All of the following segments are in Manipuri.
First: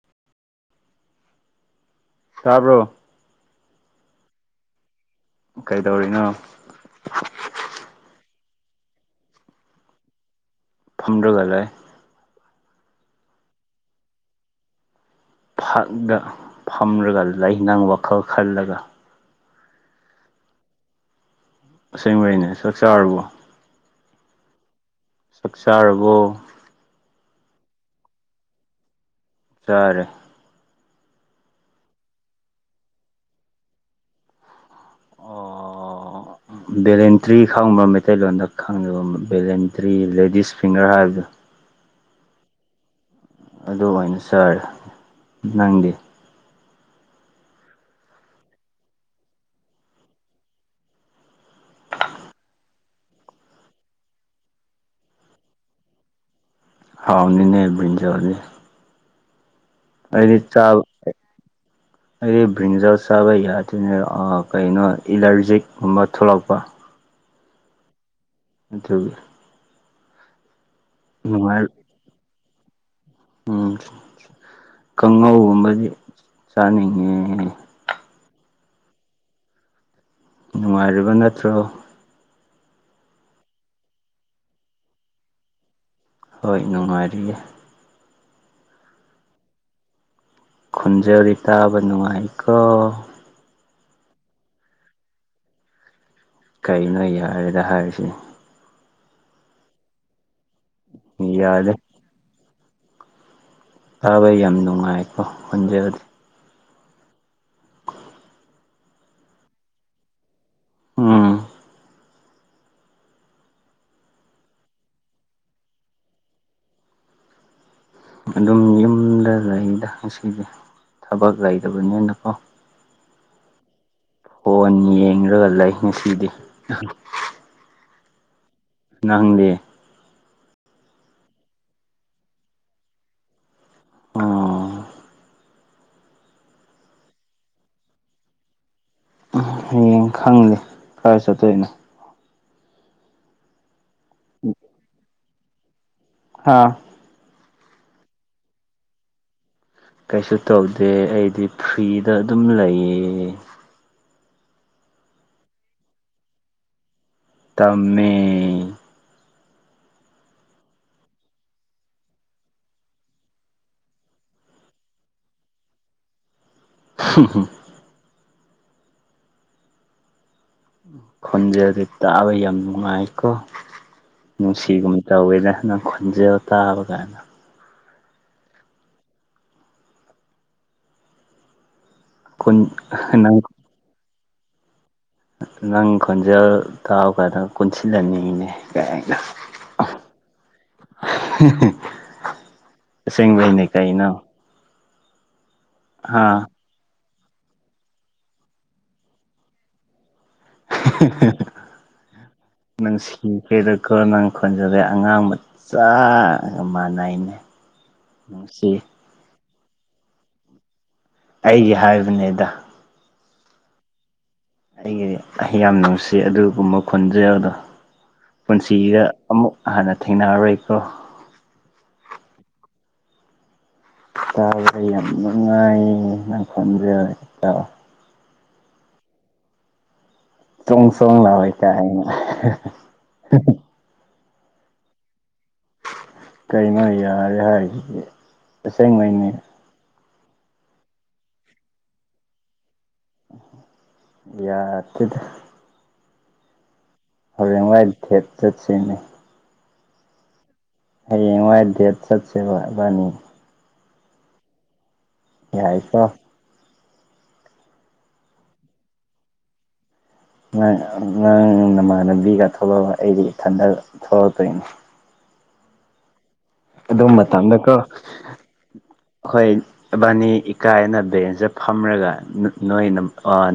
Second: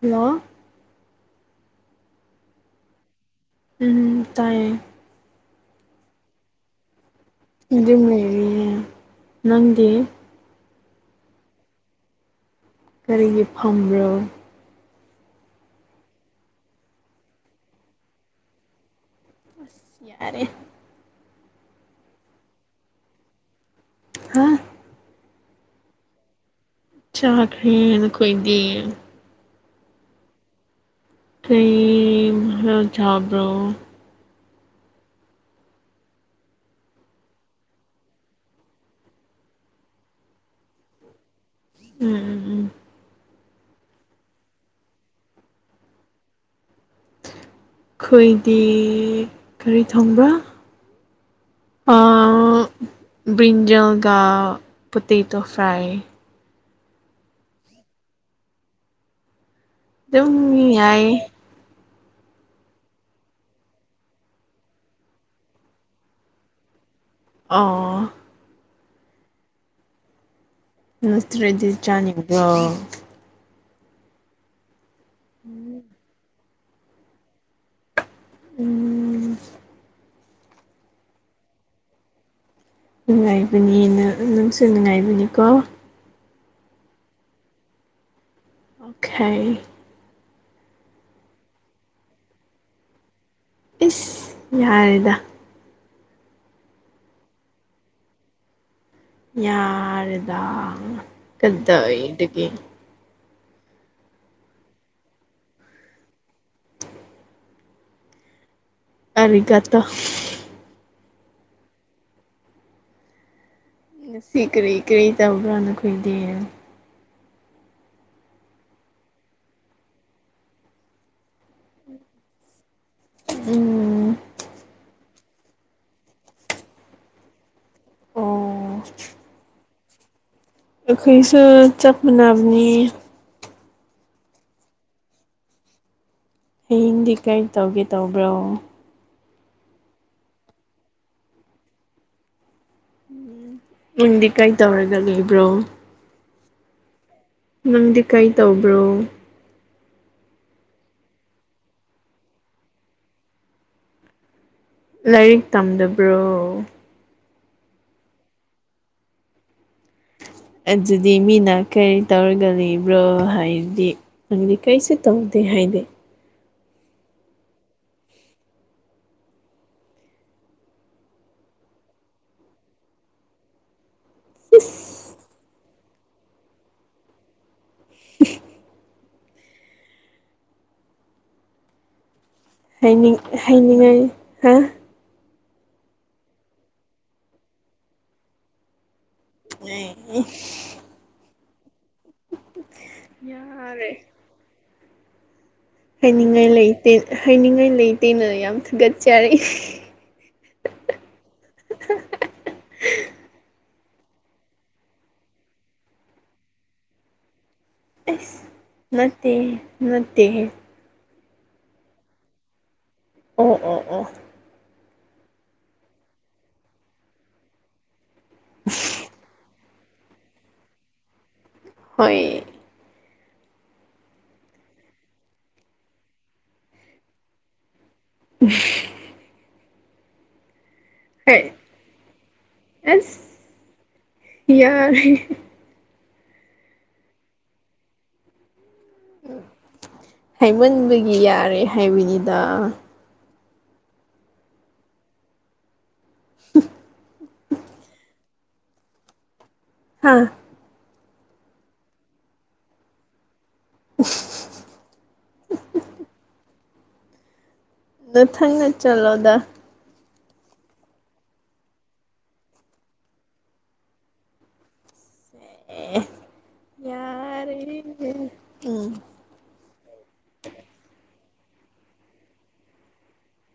ꯍꯜꯂꯣ ꯇꯥꯕ꯭ꯔꯣ ꯎꯝ ꯇꯥꯏꯌꯦ ꯀꯩꯗꯧꯔꯤꯅꯣ ꯑꯗꯨꯝ ꯂꯩꯔꯤ ꯅꯪꯗꯤ ꯐꯝꯗꯨꯒ ꯂꯩ ꯀꯔꯤꯒꯤ ꯐꯝꯕ꯭ꯔꯣ ꯐꯛꯗ ꯐꯝꯂꯒ ꯂꯩꯥꯏꯅꯥꯪ ꯋꯥꯈꯜ ꯈꯜꯂꯒ ꯑꯁ ꯌꯥꯔꯦ ꯑꯁꯦꯡꯕꯩꯅꯦ ꯆꯥꯛꯆꯥꯥꯔꯕꯨ ꯍꯥꯥ ꯆꯥꯛ ꯆꯥꯔꯕꯣ ꯆꯥ ꯈꯅ ꯈꯣꯏꯗꯤ ꯁꯥꯔꯦ ꯀꯔꯤꯝ ꯆꯥꯕ꯭ꯔꯣ ꯑꯣ ꯕꯦꯂꯦꯟꯇ꯭ꯔꯤ ꯈꯪꯕ ꯃꯩꯇꯩꯂꯣꯟꯗ ꯈꯪꯉꯕ ꯕꯦꯂꯦꯟꯇ꯭ꯔꯤ ꯂꯦꯗꯤꯁ ꯐꯤꯡꯒꯔ ꯍꯥꯏꯕꯗꯨꯣ ꯎꯝ ꯎꯝ ꯎꯝ ꯑꯗꯨꯃ ꯑꯣꯏꯅ ꯁꯥꯔ ꯅꯪꯗꯤ ꯑꯩꯈꯣꯏꯗꯤ ꯒꯥꯔꯤ ꯊꯣꯡꯕ꯭ꯔꯥ ꯑꯥ ꯭ꯕꯔꯤꯟꯖꯜꯒ ꯄꯣꯇꯦꯇꯣ ꯐ꯭ꯔꯥꯏ ꯍꯥꯎꯕꯅꯤꯅꯦ ꯕ꯭ꯔꯤꯟꯖꯜꯗꯤ ꯑꯗꯨꯝ ꯑꯩꯗꯤ ꯆꯥꯕ ꯌꯥꯏ ꯑꯩꯗꯤ ꯕ꯭ꯔꯤꯟꯖꯜ ꯆꯥꯕ ꯌꯥꯗꯦꯅꯦ ꯀꯩꯅꯣ ꯑꯦꯂꯔꯖꯤꯀꯨꯝꯕ ꯊꯣꯛꯂꯛꯄ ꯑ ꯑꯗꯨꯒꯤ ꯅꯨꯡꯉꯥꯏ ꯅꯠꯇꯔꯗꯤ ꯆꯥꯅꯤ ꯎꯝ ꯀꯥꯡꯉꯧꯒꯨꯝꯕꯗꯤ ꯆꯥꯅꯤꯡꯉꯦ ꯎꯝ ꯅꯨꯡꯉꯥꯏꯔꯤꯕ ꯅꯠꯇ꯭ꯔꯣ ꯅꯨꯡꯉꯥꯏꯕꯅꯤ ꯅꯪꯁꯨ ꯅꯨꯡꯉꯥꯏꯕꯅꯤꯀꯣ ꯍꯣꯏ ꯅꯨꯡꯉꯥꯏꯔꯤꯌꯦ ꯑꯣꯈꯦ ꯈꯣꯟꯖꯦꯜꯗꯤ ꯇꯥꯥꯕ ꯅꯨꯡꯉꯥꯏꯀꯣ ꯏꯁ ꯌꯥꯔꯦꯗ ꯀꯩꯅꯣ ꯌꯥꯔꯦꯗ ꯍꯥꯏꯁꯤꯕꯣ ꯌꯥꯔꯦꯗꯥ ꯌꯥꯗꯦ ꯀꯗꯥꯏꯗꯒꯤ ꯇꯥꯕꯩ ꯌꯥꯝ ꯅꯨꯡꯉꯥꯏꯀꯣ ꯈꯣꯟꯖꯦꯜꯗꯤ ꯑꯔꯤꯒꯇꯣ ꯎꯝ ꯉꯁꯤ ꯀꯔꯤ ꯀꯔꯤ ꯇꯧꯕ꯭ꯔꯥ ꯅꯈꯣꯏꯗꯤ ꯑꯗꯨꯝ ꯌꯨꯝꯗ ꯂꯩꯗ ꯉꯁꯤꯗꯤ ꯊꯕꯛ ꯂꯩꯇꯕꯅꯤꯅꯀꯣ ꯎꯝ ꯕꯣꯟ ꯌꯦꯡꯂꯒ ꯂꯩ ꯉꯁꯤꯗꯤ ꯑꯣ ꯅꯪꯗꯤ ꯑꯩꯈꯩꯁꯨ ꯆꯞ ꯃꯥꯅꯕꯅꯤ ꯑꯣ ꯍꯌꯦꯡꯗꯤ ꯀꯔꯤ ꯇꯧꯒꯦ ꯇꯧꯕ꯭ꯔꯣ ꯍꯌꯦꯡ ꯈꯪ ꯀꯗꯥꯏ ꯆꯠꯇꯣꯏꯅꯣ ꯎꯟ ꯅꯪꯗꯤ ꯀꯩ ꯇꯧꯔꯒ ꯂꯩꯕ꯭ꯔꯣ ꯑꯥ ꯅꯪꯗꯤ ꯀꯩ ꯇꯧꯕ꯭ꯔꯣ ꯀꯩꯁꯨ ꯇꯧꯗꯦ ꯑꯩꯗꯤ ꯐ꯭ꯔꯤꯗ ꯑꯗꯨꯝ ꯂꯩꯌꯦ ꯂꯥꯏꯔꯤꯛ ꯇꯝꯗꯕ꯭ꯔꯣ ꯇꯝꯃꯦ ꯑꯗꯨꯗꯤ ꯃꯤꯅ ꯀꯔꯤ ꯇꯧꯔꯒ ꯂꯩꯕ꯭ꯔꯣ ꯍꯥꯏꯔꯗꯤ ꯑꯗꯨꯗꯤ ꯀꯩꯁꯨ ꯇꯧꯗꯦ ꯍꯥꯏꯗꯤ ꯎ ꯈꯣꯟꯖꯦꯜꯗꯤ ꯇꯥꯕ ꯌꯥꯝ ꯅꯨꯡꯉꯥꯏꯀꯣ ꯏꯁ ꯅꯨꯡꯁꯤꯒꯨꯝ ꯇꯧꯋꯦꯗ ꯅꯡ ꯈꯣꯟꯖꯦꯜ ꯇꯥꯕꯒ [inaudible] ꯈꯨꯟ ꯍꯥꯏꯅꯤꯡ ꯅꯪ ꯍꯥꯏꯅꯤꯡꯉꯥꯏ ꯍꯥ ꯅꯪ ꯈꯣꯟꯖꯦꯜ ꯇꯥꯕ ꯀꯥꯟꯗ ꯀꯣꯟꯁꯤꯜꯂꯟꯅꯤꯅꯦ ꯀ ꯑ ꯑꯁꯦꯡꯕꯩꯅꯦ ꯌꯥꯔꯦ ꯀꯩꯅꯣ ꯍꯥ ꯍꯥꯏꯅꯤꯡꯉꯥꯏ ꯂꯩꯇꯦ ꯍꯥꯏꯅꯤꯡꯉꯥꯏ ꯂꯩꯇꯦꯅ ꯌꯥꯝ ꯊꯥꯒꯠꯆꯔꯤ ꯃꯁꯤ ꯀꯩꯗ ꯀꯣꯔꯣꯅꯥꯅ ꯈꯣꯟꯖꯕꯩ ꯑꯉꯥꯡ ꯃꯆꯥꯒ ꯃꯥꯟꯅꯩꯅꯦ ꯑꯁ ꯅꯨꯡꯁꯤ ꯅꯠꯇꯦ ꯅꯠꯇꯦꯍꯦ ꯑꯩꯒꯤ ꯍꯥꯏꯕꯅꯤꯗ ꯑꯣ ꯑꯣ ꯑꯣ ꯑꯩꯒꯤꯗꯤ ꯌꯥꯝ ꯅꯨꯡꯁꯤ ꯑꯗꯨꯒꯨꯝꯕ ꯈꯣꯟꯖꯩ ꯑꯗꯣ ꯄꯨꯟꯁꯤꯁꯤꯗ ꯑꯃꯨꯛ ꯍꯥꯟꯅ ꯊꯦꯡꯅꯔꯔꯣꯏꯀꯣ ꯍꯣꯏ ꯇꯥꯎꯔꯦ ꯌꯥꯝ ꯅꯨꯡꯉꯥꯏꯌꯦ ꯅꯪ ꯈꯟꯖꯦ ꯇ ꯎ ꯆꯣꯡ ꯆꯣꯡ ꯂꯑꯣ ꯍ ꯑꯁ ꯌꯥꯔꯦ ꯀꯩꯅꯣ ꯌꯥꯔꯦ ꯍꯥꯏꯔꯤꯁꯤꯗꯤ ꯑꯁꯦꯡꯉꯩꯅꯤ ꯍꯥꯏꯃꯟꯕꯒꯤ ꯌꯥꯔꯦ ꯍꯥꯏꯕꯅꯤꯗ ꯌꯥꯗꯦꯗ ꯍꯣꯔꯦꯟ ꯋꯥꯏ ꯊꯦꯠ ꯆꯠꯁꯤꯅꯦ ꯍꯥꯥ ꯍꯌꯦꯡꯋꯥꯏ ꯗꯦꯠ ꯆꯠꯁꯦꯕ ꯏꯕꯅꯤ [unintelligible] ꯌꯥꯏꯀꯣ ꯅꯊꯪꯅ ꯆꯠꯂꯣꯗ ꯅꯥꯡ ꯅꯃꯥꯟꯅꯕꯤꯒ ꯊꯣꯛꯂꯛꯑꯣ ꯑꯩꯗꯤ ꯏꯊꯟꯗ ꯊꯣꯛꯂꯛꯇꯣꯏꯅꯦ ꯑꯦ ꯑꯗꯨ ꯃꯇꯝꯗꯀꯣ ꯌꯥꯔꯦ ꯎꯝ ꯍꯣꯏ ꯏꯕꯥꯅꯤ ꯏꯀꯥꯏꯅ ꯕꯦꯟꯁꯇ ꯐꯝꯔꯒ ꯅꯣꯏ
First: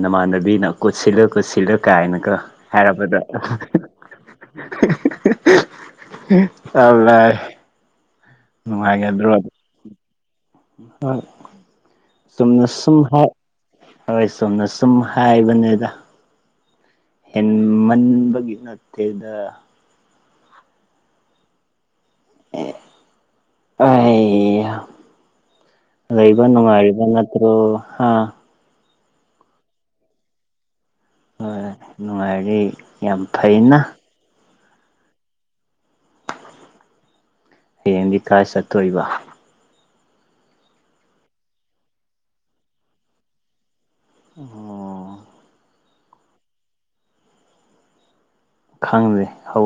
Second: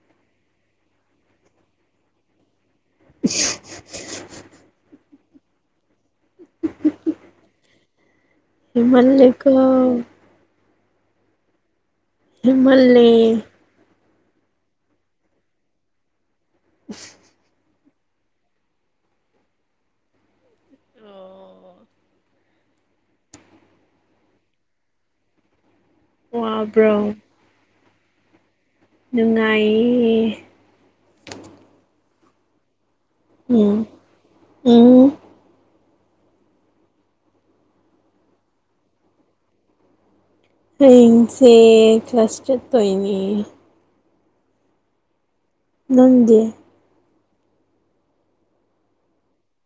ꯅꯃꯥꯟꯅꯕꯤꯅ ꯀꯨꯠꯁꯤꯜꯂꯒ ꯄꯨꯠꯁꯤꯂꯣ ꯀꯥꯏꯅꯀꯣ ꯍꯥꯏꯔꯕꯗꯣ ꯆ ꯂ ꯍꯤꯃꯥꯂꯣꯏꯀꯣ ꯆꯨꯝꯅꯁꯨꯝ ꯍꯥꯏ ꯍꯦꯟꯃꯜꯂꯦ ꯍꯣꯏ ꯁꯣꯝꯅ ꯁꯨꯝ ꯍꯥꯏꯕꯅꯦꯗ ꯍꯦꯟꯃꯟꯕꯒꯤ ꯅꯠꯇꯦꯗ ꯑꯦ ꯑꯩ ꯑꯗ ꯏꯕ ꯋꯥꯕ꯭ꯔꯣ ꯃꯥꯕꯟꯠꯇꯣ ꯍꯥ ꯅꯨꯡꯉꯥꯏꯌꯦ ꯍꯣꯏꯣꯏ ꯅꯨꯡꯉꯥꯏꯔꯤ ꯌꯥꯝ ꯐꯩꯅ ꯎꯝ ꯎꯝ ꯍꯌꯦꯡꯗꯤ ꯀꯥꯏ ꯆꯠꯇꯣꯕ ꯑꯩꯁꯦ ꯀ꯭ꯂꯥꯁꯇꯔ ꯇꯣꯏꯉ ꯑꯣ ꯅꯪꯒꯤꯦ ꯈꯪꯗ꯭ꯦ ꯍꯧ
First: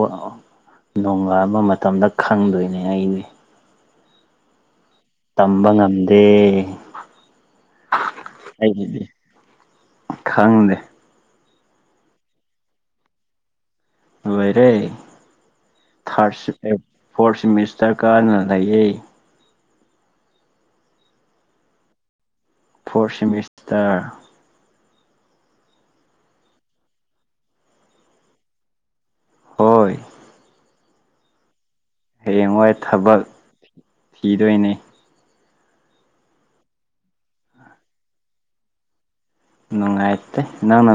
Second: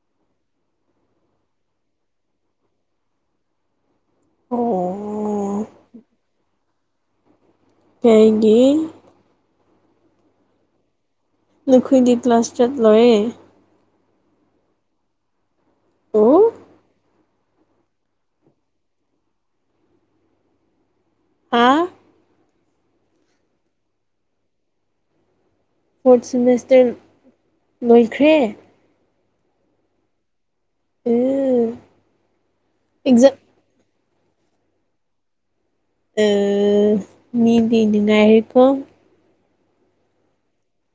ꯅꯣꯡꯉꯂꯕ ꯃꯇꯝꯗ ꯈꯪꯗꯣꯏꯅꯦ ꯑꯩꯁ ꯑꯣ ꯇꯝꯕ ꯉꯝꯗꯦ ꯄꯒꯤ ꯑꯩꯒꯤꯗꯤ ꯈꯪꯗꯦ ꯅꯈꯣꯏꯗꯤ ꯀ꯭ꯂꯥꯁ ꯆꯠꯂꯣꯏꯔꯦ ꯑꯣꯏꯣꯏꯔꯦ ꯑꯣ ꯊꯥꯔꯁꯤ ꯐꯣꯔꯠ ꯁꯤꯦꯃꯤꯁꯇꯔ ꯀꯥꯅ ꯂꯩꯌꯦ ꯍꯥꯥ ꯐꯣꯔ ꯁꯤꯃꯤꯁꯇꯔ ꯐꯣꯔꯠ ꯁꯤꯦꯃꯦꯁꯇꯔ ꯂꯣꯏꯈ꯭ꯔꯦ ꯍꯣꯏ ꯎꯝ ꯍꯌꯦꯡ ꯍꯣꯏ ꯊꯕꯛ ꯑꯦꯛꯖꯥꯝ ꯊꯤꯗꯣꯏꯅꯤ ꯑ ꯃꯤꯗꯤ ꯉꯥꯏꯥꯏꯀꯣ ꯅꯨꯡꯉꯥꯏꯇꯦ ꯅꯪꯅ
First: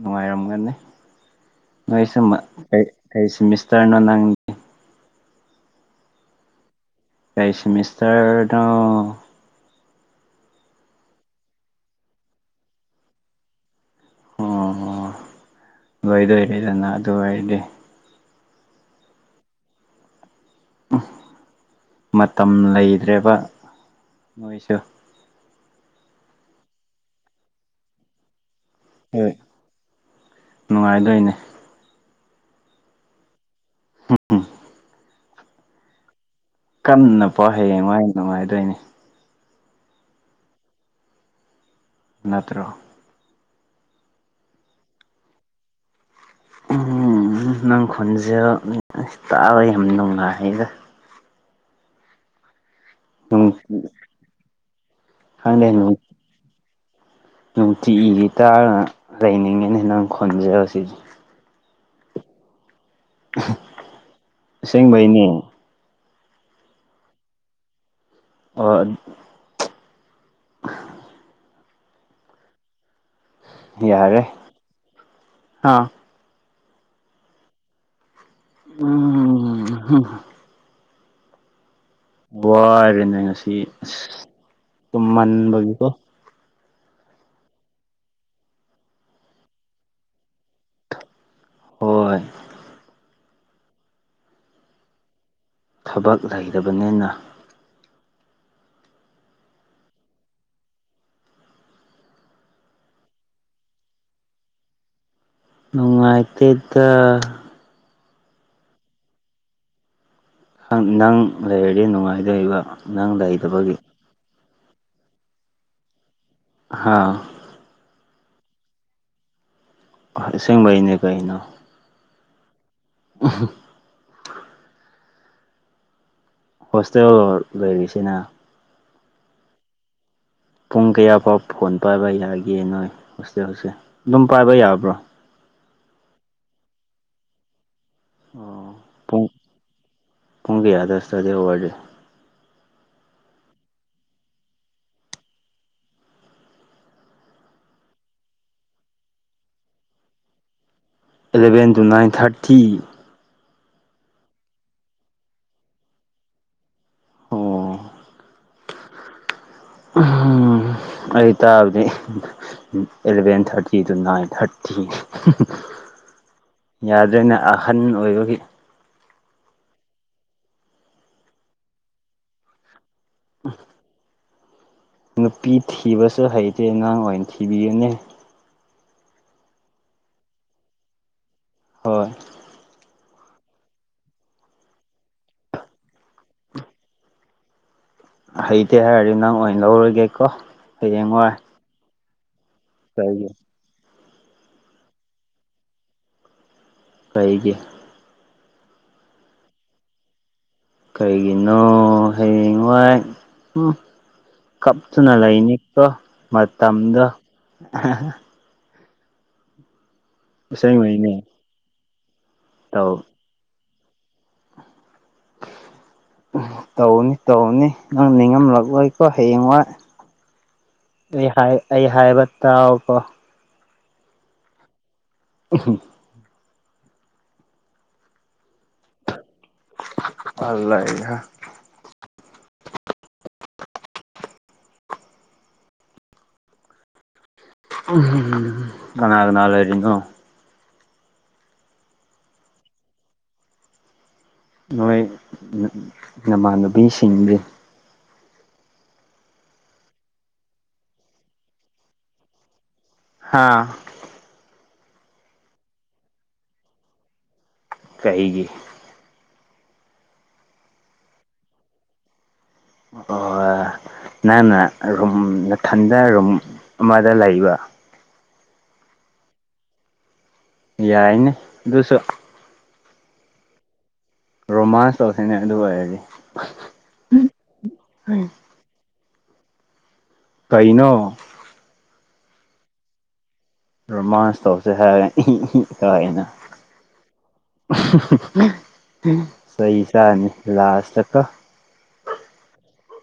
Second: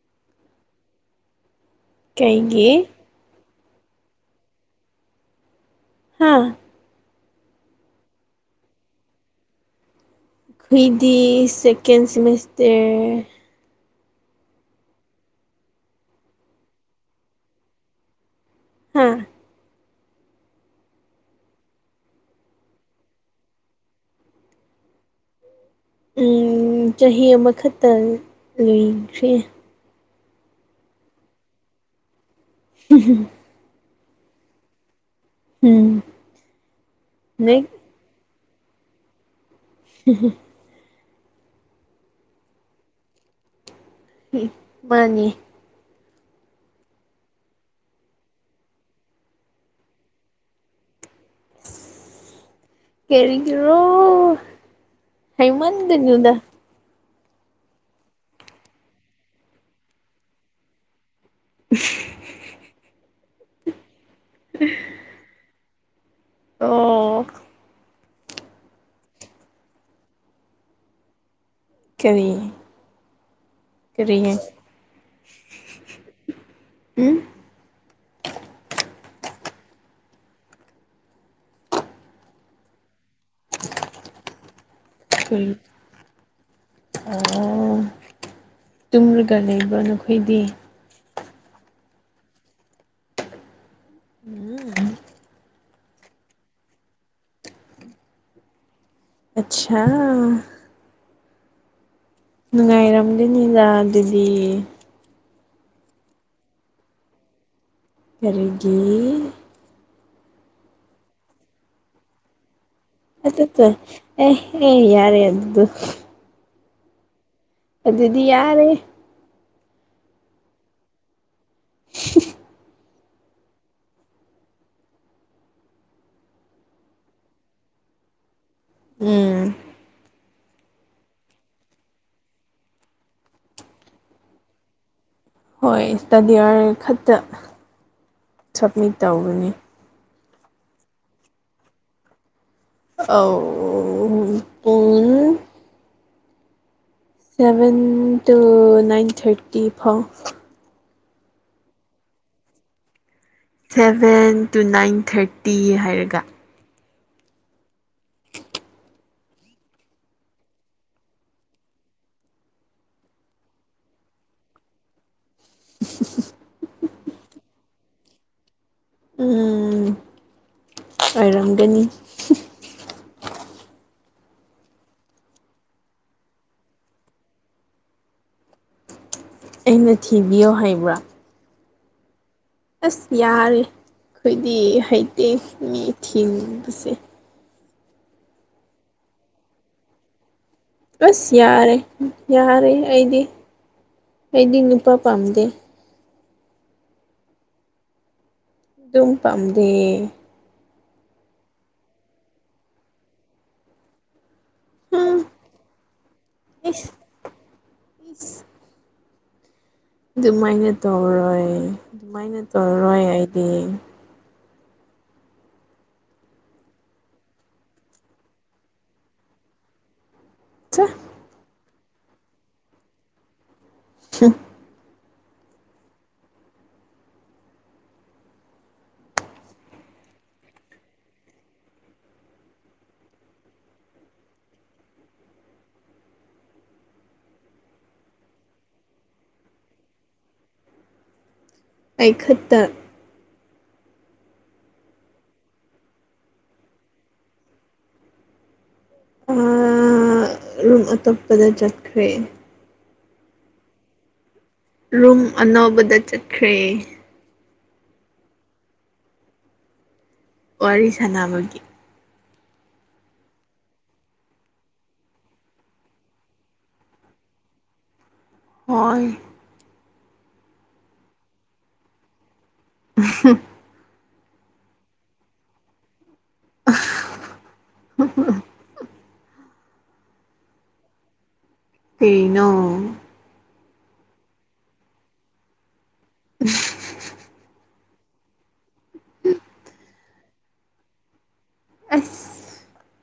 ꯅꯨꯡꯉꯥꯏꯔꯝꯒꯅꯤ ꯅꯣꯏꯁ ꯀꯩꯒꯤ ꯀ ꯀꯩꯁꯤꯦ ꯃꯤꯁꯇꯔꯅꯣ ꯅꯪꯒꯤ ꯍꯥꯥ ꯀꯩ ꯁꯦꯃꯤꯁꯇꯔꯗ ꯈꯣꯏꯗꯤ ꯁꯀꯦꯟ ꯁꯤꯃꯁꯇꯔ ꯑꯣ ꯂꯣꯏꯗꯣꯏꯔꯗꯅ ꯑꯗꯨ ꯑꯣꯏꯔꯗꯤꯦ ꯍꯥꯥ ꯃꯇꯝ ꯂꯩꯇ꯭ꯔꯦꯕ ꯃꯣꯏꯁꯨ ꯎ ꯆꯍꯤ ꯑꯃꯈꯛꯇ ꯂꯣꯏꯈ꯭ꯔꯦ ꯍꯣꯏ ꯅꯨꯡꯉꯥꯏꯗꯣꯏꯅꯦ [inaudible] ꯍ ꯎꯝ ꯀꯟꯅ ꯄꯣ ꯅꯦꯛ ꯍꯌꯦꯡ ꯅꯨꯡꯉꯥꯏꯗꯣꯏꯅꯦ ꯍ ꯅꯠꯇ꯭ꯔꯣ ꯃꯥꯅꯤ ꯎ ꯅꯪ ꯈꯨꯜꯁꯦ ꯇꯥꯔ ꯌꯥꯝ ꯅꯨꯡꯉꯥꯏꯒ ꯀꯦꯔꯤꯒꯤꯔꯣ ꯍꯩꯃꯟꯅꯗ ꯅꯨꯡꯇꯤ ꯏꯈꯤ ꯇꯥꯔꯅ ꯂꯩꯅꯤꯡꯉꯦꯅ ꯍꯦꯟꯅꯪ ꯈꯣꯟꯖꯔ ꯁꯤꯗꯤ [inaudible] ꯁꯁꯦꯡꯕꯩꯅꯦ ꯑꯣ ꯑꯣ ꯀꯔꯤ ꯌꯥꯔꯦ ꯀꯔꯤ ꯍꯥꯥ ꯎꯝ ꯎꯝ ꯋꯥꯔꯦꯅꯦ ꯉꯁꯤ ꯑꯁ ꯇꯨꯝꯃꯟꯕꯒꯤꯀꯣ ꯇꯨꯝꯂꯒ ꯂꯩꯕ꯭ꯔ ꯅꯈꯣꯏꯗꯤ ꯍꯣꯏ ꯎꯝ ꯊꯕꯛ ꯂꯩꯕꯅꯤꯅ ꯑꯆꯥ ꯅꯨꯡꯉꯥꯏꯔꯝꯗꯦꯅꯤꯗ ꯑꯗꯨꯗꯤ ꯅꯨꯡꯉꯥꯏꯇꯦꯗ ꯀꯔꯤꯒꯤ ꯅꯪ ꯂꯩꯔꯗꯤ ꯅꯨꯡꯉꯥꯏꯗꯕ ꯑꯠꯇ ꯑꯦ ꯌꯥꯔꯦ ꯑꯗꯨꯗꯨ ꯍꯥꯥꯎ ꯗꯤ ꯌꯥꯔꯦ ꯍꯁꯤꯡꯚꯏꯅꯦ ꯀꯥꯏꯅ [inaudible] ꯑ ꯍꯣꯁꯇꯦꯜ ꯂꯩꯔꯤꯁꯤꯅ ꯎꯝ ꯄꯨꯡ ꯀꯌꯥ ꯐꯥꯎ ꯐꯣꯟ ꯄꯥꯏꯕ ꯌꯥꯒꯦ ꯅꯣꯏ ꯍꯣꯖꯤꯇꯦꯜ ꯍꯣꯁꯦꯜ ꯑꯗꯨꯝ ꯄꯥꯏꯕ ꯌꯥꯕ꯭ꯔꯣ ꯍꯣꯏ ꯏꯁꯇꯥꯗꯤꯌꯥꯔ ꯈꯛꯇ ꯁꯞꯃꯤꯠ ꯇꯧꯒꯅꯤ ꯄꯨꯡꯒꯤꯌꯥꯗꯁꯇꯗ ꯑꯋꯥꯔꯗꯦ ꯑ ꯇꯨꯡ ꯁꯚꯦꯟ ꯇꯨ ꯅꯥꯏꯟ ꯊꯥꯔꯇꯤ ꯐꯥꯎ eleven two nine thirty seven two nine thirty ꯍꯥꯏꯔꯒ ꯑꯣ ꯎꯝ ꯑꯩ ꯇꯥꯕꯗꯤ eleven thirty two nine thirty [inaudible] ꯌꯥꯗ꯭ꯔꯦꯅ ꯑꯍꯟ ꯑꯣꯏꯕꯒꯤ ꯎꯝ ꯑꯩꯔꯝꯒꯅꯤ ꯑ ꯅꯨꯄꯤ ꯊꯤꯕꯁꯨ ꯍꯩꯇꯦ ꯑꯉꯥꯡ ꯑꯣꯏꯅ ꯊꯤꯕꯤꯒꯨꯅꯦ ꯑꯩꯅ ꯊꯤꯕꯤꯌꯣ ꯍꯥꯏꯕ꯭ꯔꯥ ꯍꯣꯏ ꯑꯁ ꯌꯥꯔꯦ ꯑꯩꯈꯣꯏꯗꯤ ꯍꯩꯇꯦ ꯃꯤ ꯊꯤꯟꯕꯁꯦ ꯍꯩꯇꯦ ꯍꯥꯏꯔꯗꯤ ꯅꯪ ꯑꯣꯏꯅ ꯂꯧꯔꯒꯦꯀꯣ ꯑꯁ ꯍꯌꯦꯡꯋꯥꯏ ꯌꯥꯔꯦ ꯌꯥꯔꯦ ꯑꯩꯗꯤ ꯀꯩꯒꯤ ꯑꯩꯗꯤ ꯅꯨꯄꯥ ꯄꯥꯝꯗꯦ ꯀꯩꯒꯤ ꯑꯗꯨꯝ ꯄꯥꯝꯗ ꯀꯔꯤꯒꯤꯅꯣ ꯍꯌꯦꯡꯋꯥꯏ ꯎ ꯀꯞꯇꯨꯅ ꯍꯝ ꯂꯩꯅꯤꯀꯣ ꯏꯁ ꯃꯇꯝꯗꯣ ꯏꯁ ꯑꯗꯨꯃꯥꯏꯅ ꯑꯁꯦꯡꯕꯩꯅꯦ ꯇꯧꯔꯣꯏ ꯑꯗꯨꯃꯥꯏꯅ ꯇꯧ ꯇꯧꯔꯣꯏ ꯍꯥꯏꯗꯤ [inaudible] ꯇꯧꯅꯤ ꯇꯧꯅꯤ ꯅꯪ ꯅꯤꯡꯉꯝꯂꯛꯂꯣꯏꯀꯣ ꯍꯌꯦꯡꯋꯥꯏ ꯆꯥ ꯑꯩ ꯑꯩ ꯍꯥꯏꯕ ꯇꯥꯎꯀꯣ ꯎꯆ ꯎ ꯑꯜꯏꯍ ꯀꯅꯥ ꯀꯅꯥ ꯂꯩꯔꯤꯅꯣ ꯑꯩꯈꯠꯇ ꯅꯣꯏ ꯅꯃꯥꯟꯅꯕꯤꯁꯤꯡꯗꯤ ꯔꯨꯝ ꯑꯇꯣꯞꯄꯗ ꯆꯠꯈ꯭ꯔꯦ ꯍꯥꯥ ꯔꯨꯝ ꯑꯅꯧꯕꯗ ꯆꯠꯈ꯭ꯔꯦ ꯑꯩꯒꯤ ꯋꯥꯔꯤ ꯁꯥꯟꯅꯕꯒꯤ ꯑꯣ ꯅꯪꯅ ꯔꯨꯝ ꯃꯊꯟꯗ ꯔꯨꯝ ꯑꯃꯗ ꯂꯩꯕ ꯍꯣꯏ ꯌꯥꯏꯅꯦ ꯑꯗꯨꯁꯨ [inaudible] ꯔꯣꯃꯥꯟꯁ ꯇꯧꯁꯤꯅꯦ ꯑꯗꯨ ꯑꯣꯏꯔꯗꯤ [inaudible] ꯀꯥꯏꯩꯅꯣ ꯏꯅꯣ ꯔꯣꯃꯥꯟꯁ ꯇꯧꯁꯦ ꯍꯥꯏꯔꯦ ꯀꯥꯏꯥꯏꯅ ꯁꯩ ꯆꯥꯅꯤ ꯂꯥꯁ ꯇꯀ ꯑꯁ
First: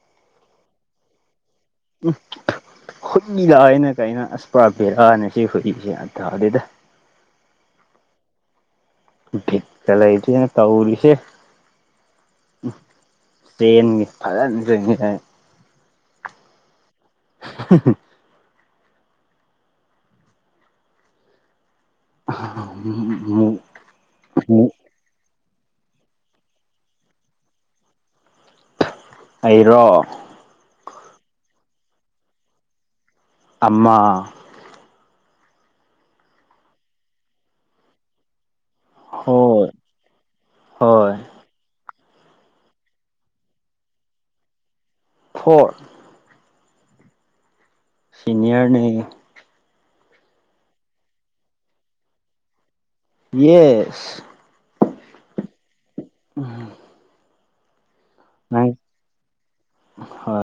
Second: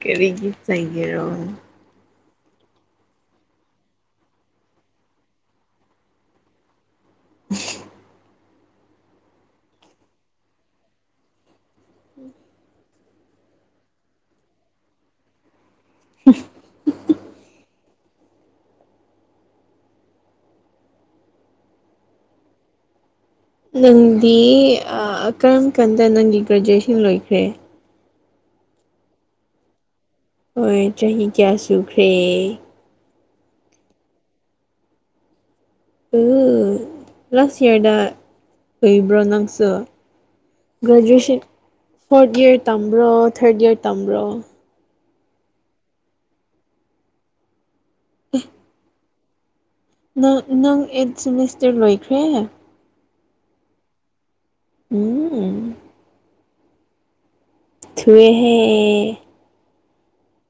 ꯀꯔꯤꯒꯤ ꯆꯪꯔꯣ ꯎꯝ ꯍꯨꯏꯗ ꯑꯩꯅ ꯀꯩꯅ ꯑꯁꯄ꯭ꯔꯥ ꯄꯤꯔꯛꯅ ꯁꯤ ꯍꯨꯏꯁꯤ ꯑꯊꯥꯗꯦꯗ [unintelligible] ꯕꯤꯀ ꯂꯩꯇꯅ ꯇꯧꯔꯤꯁꯦ ꯎꯝ ꯇꯦꯟ ꯐꯒ [unintelligible] [unintelligible] ꯑ ꯎꯝ ꯅꯪꯗꯤ ꯀꯔꯝ ꯀꯥꯟꯗ ꯅꯪꯒꯤ ꯒ꯭ꯔꯦꯖꯨꯋꯦꯁꯟ ꯂꯣꯏꯈ꯭ꯔꯦ ꯑꯩꯔꯣ ꯍꯣꯏ ꯆꯍꯤ ꯀꯌꯥ ꯁꯨꯈ꯭ꯔꯦ ꯑꯃ ꯎ ꯔꯁꯤ ꯌꯥꯔꯗ ꯍꯣꯏ ꯍꯩꯕ꯭ꯔꯣꯅꯥꯁ ꯍꯣꯏ ꯒ꯭ꯔꯦꯖꯨꯋꯌꯦꯁꯟ ꯐꯣꯔꯠ ꯏꯌꯔ ꯇꯝꯕ꯭ꯔꯣ ꯊꯥꯔꯠ ꯏꯌꯥꯔ ꯇꯝꯕ꯭ꯔꯣ ꯐꯣꯔ ꯁꯤꯅꯤꯌꯥꯔꯅ ꯅꯪ ꯑꯩꯠ ꯁꯦꯃꯤꯁꯇꯔ ꯂꯣꯏꯈ꯭ꯔꯦ ꯌꯦꯁ ꯎꯝ ꯎꯝ ꯊꯋꯦꯍꯦ ꯍꯣꯏ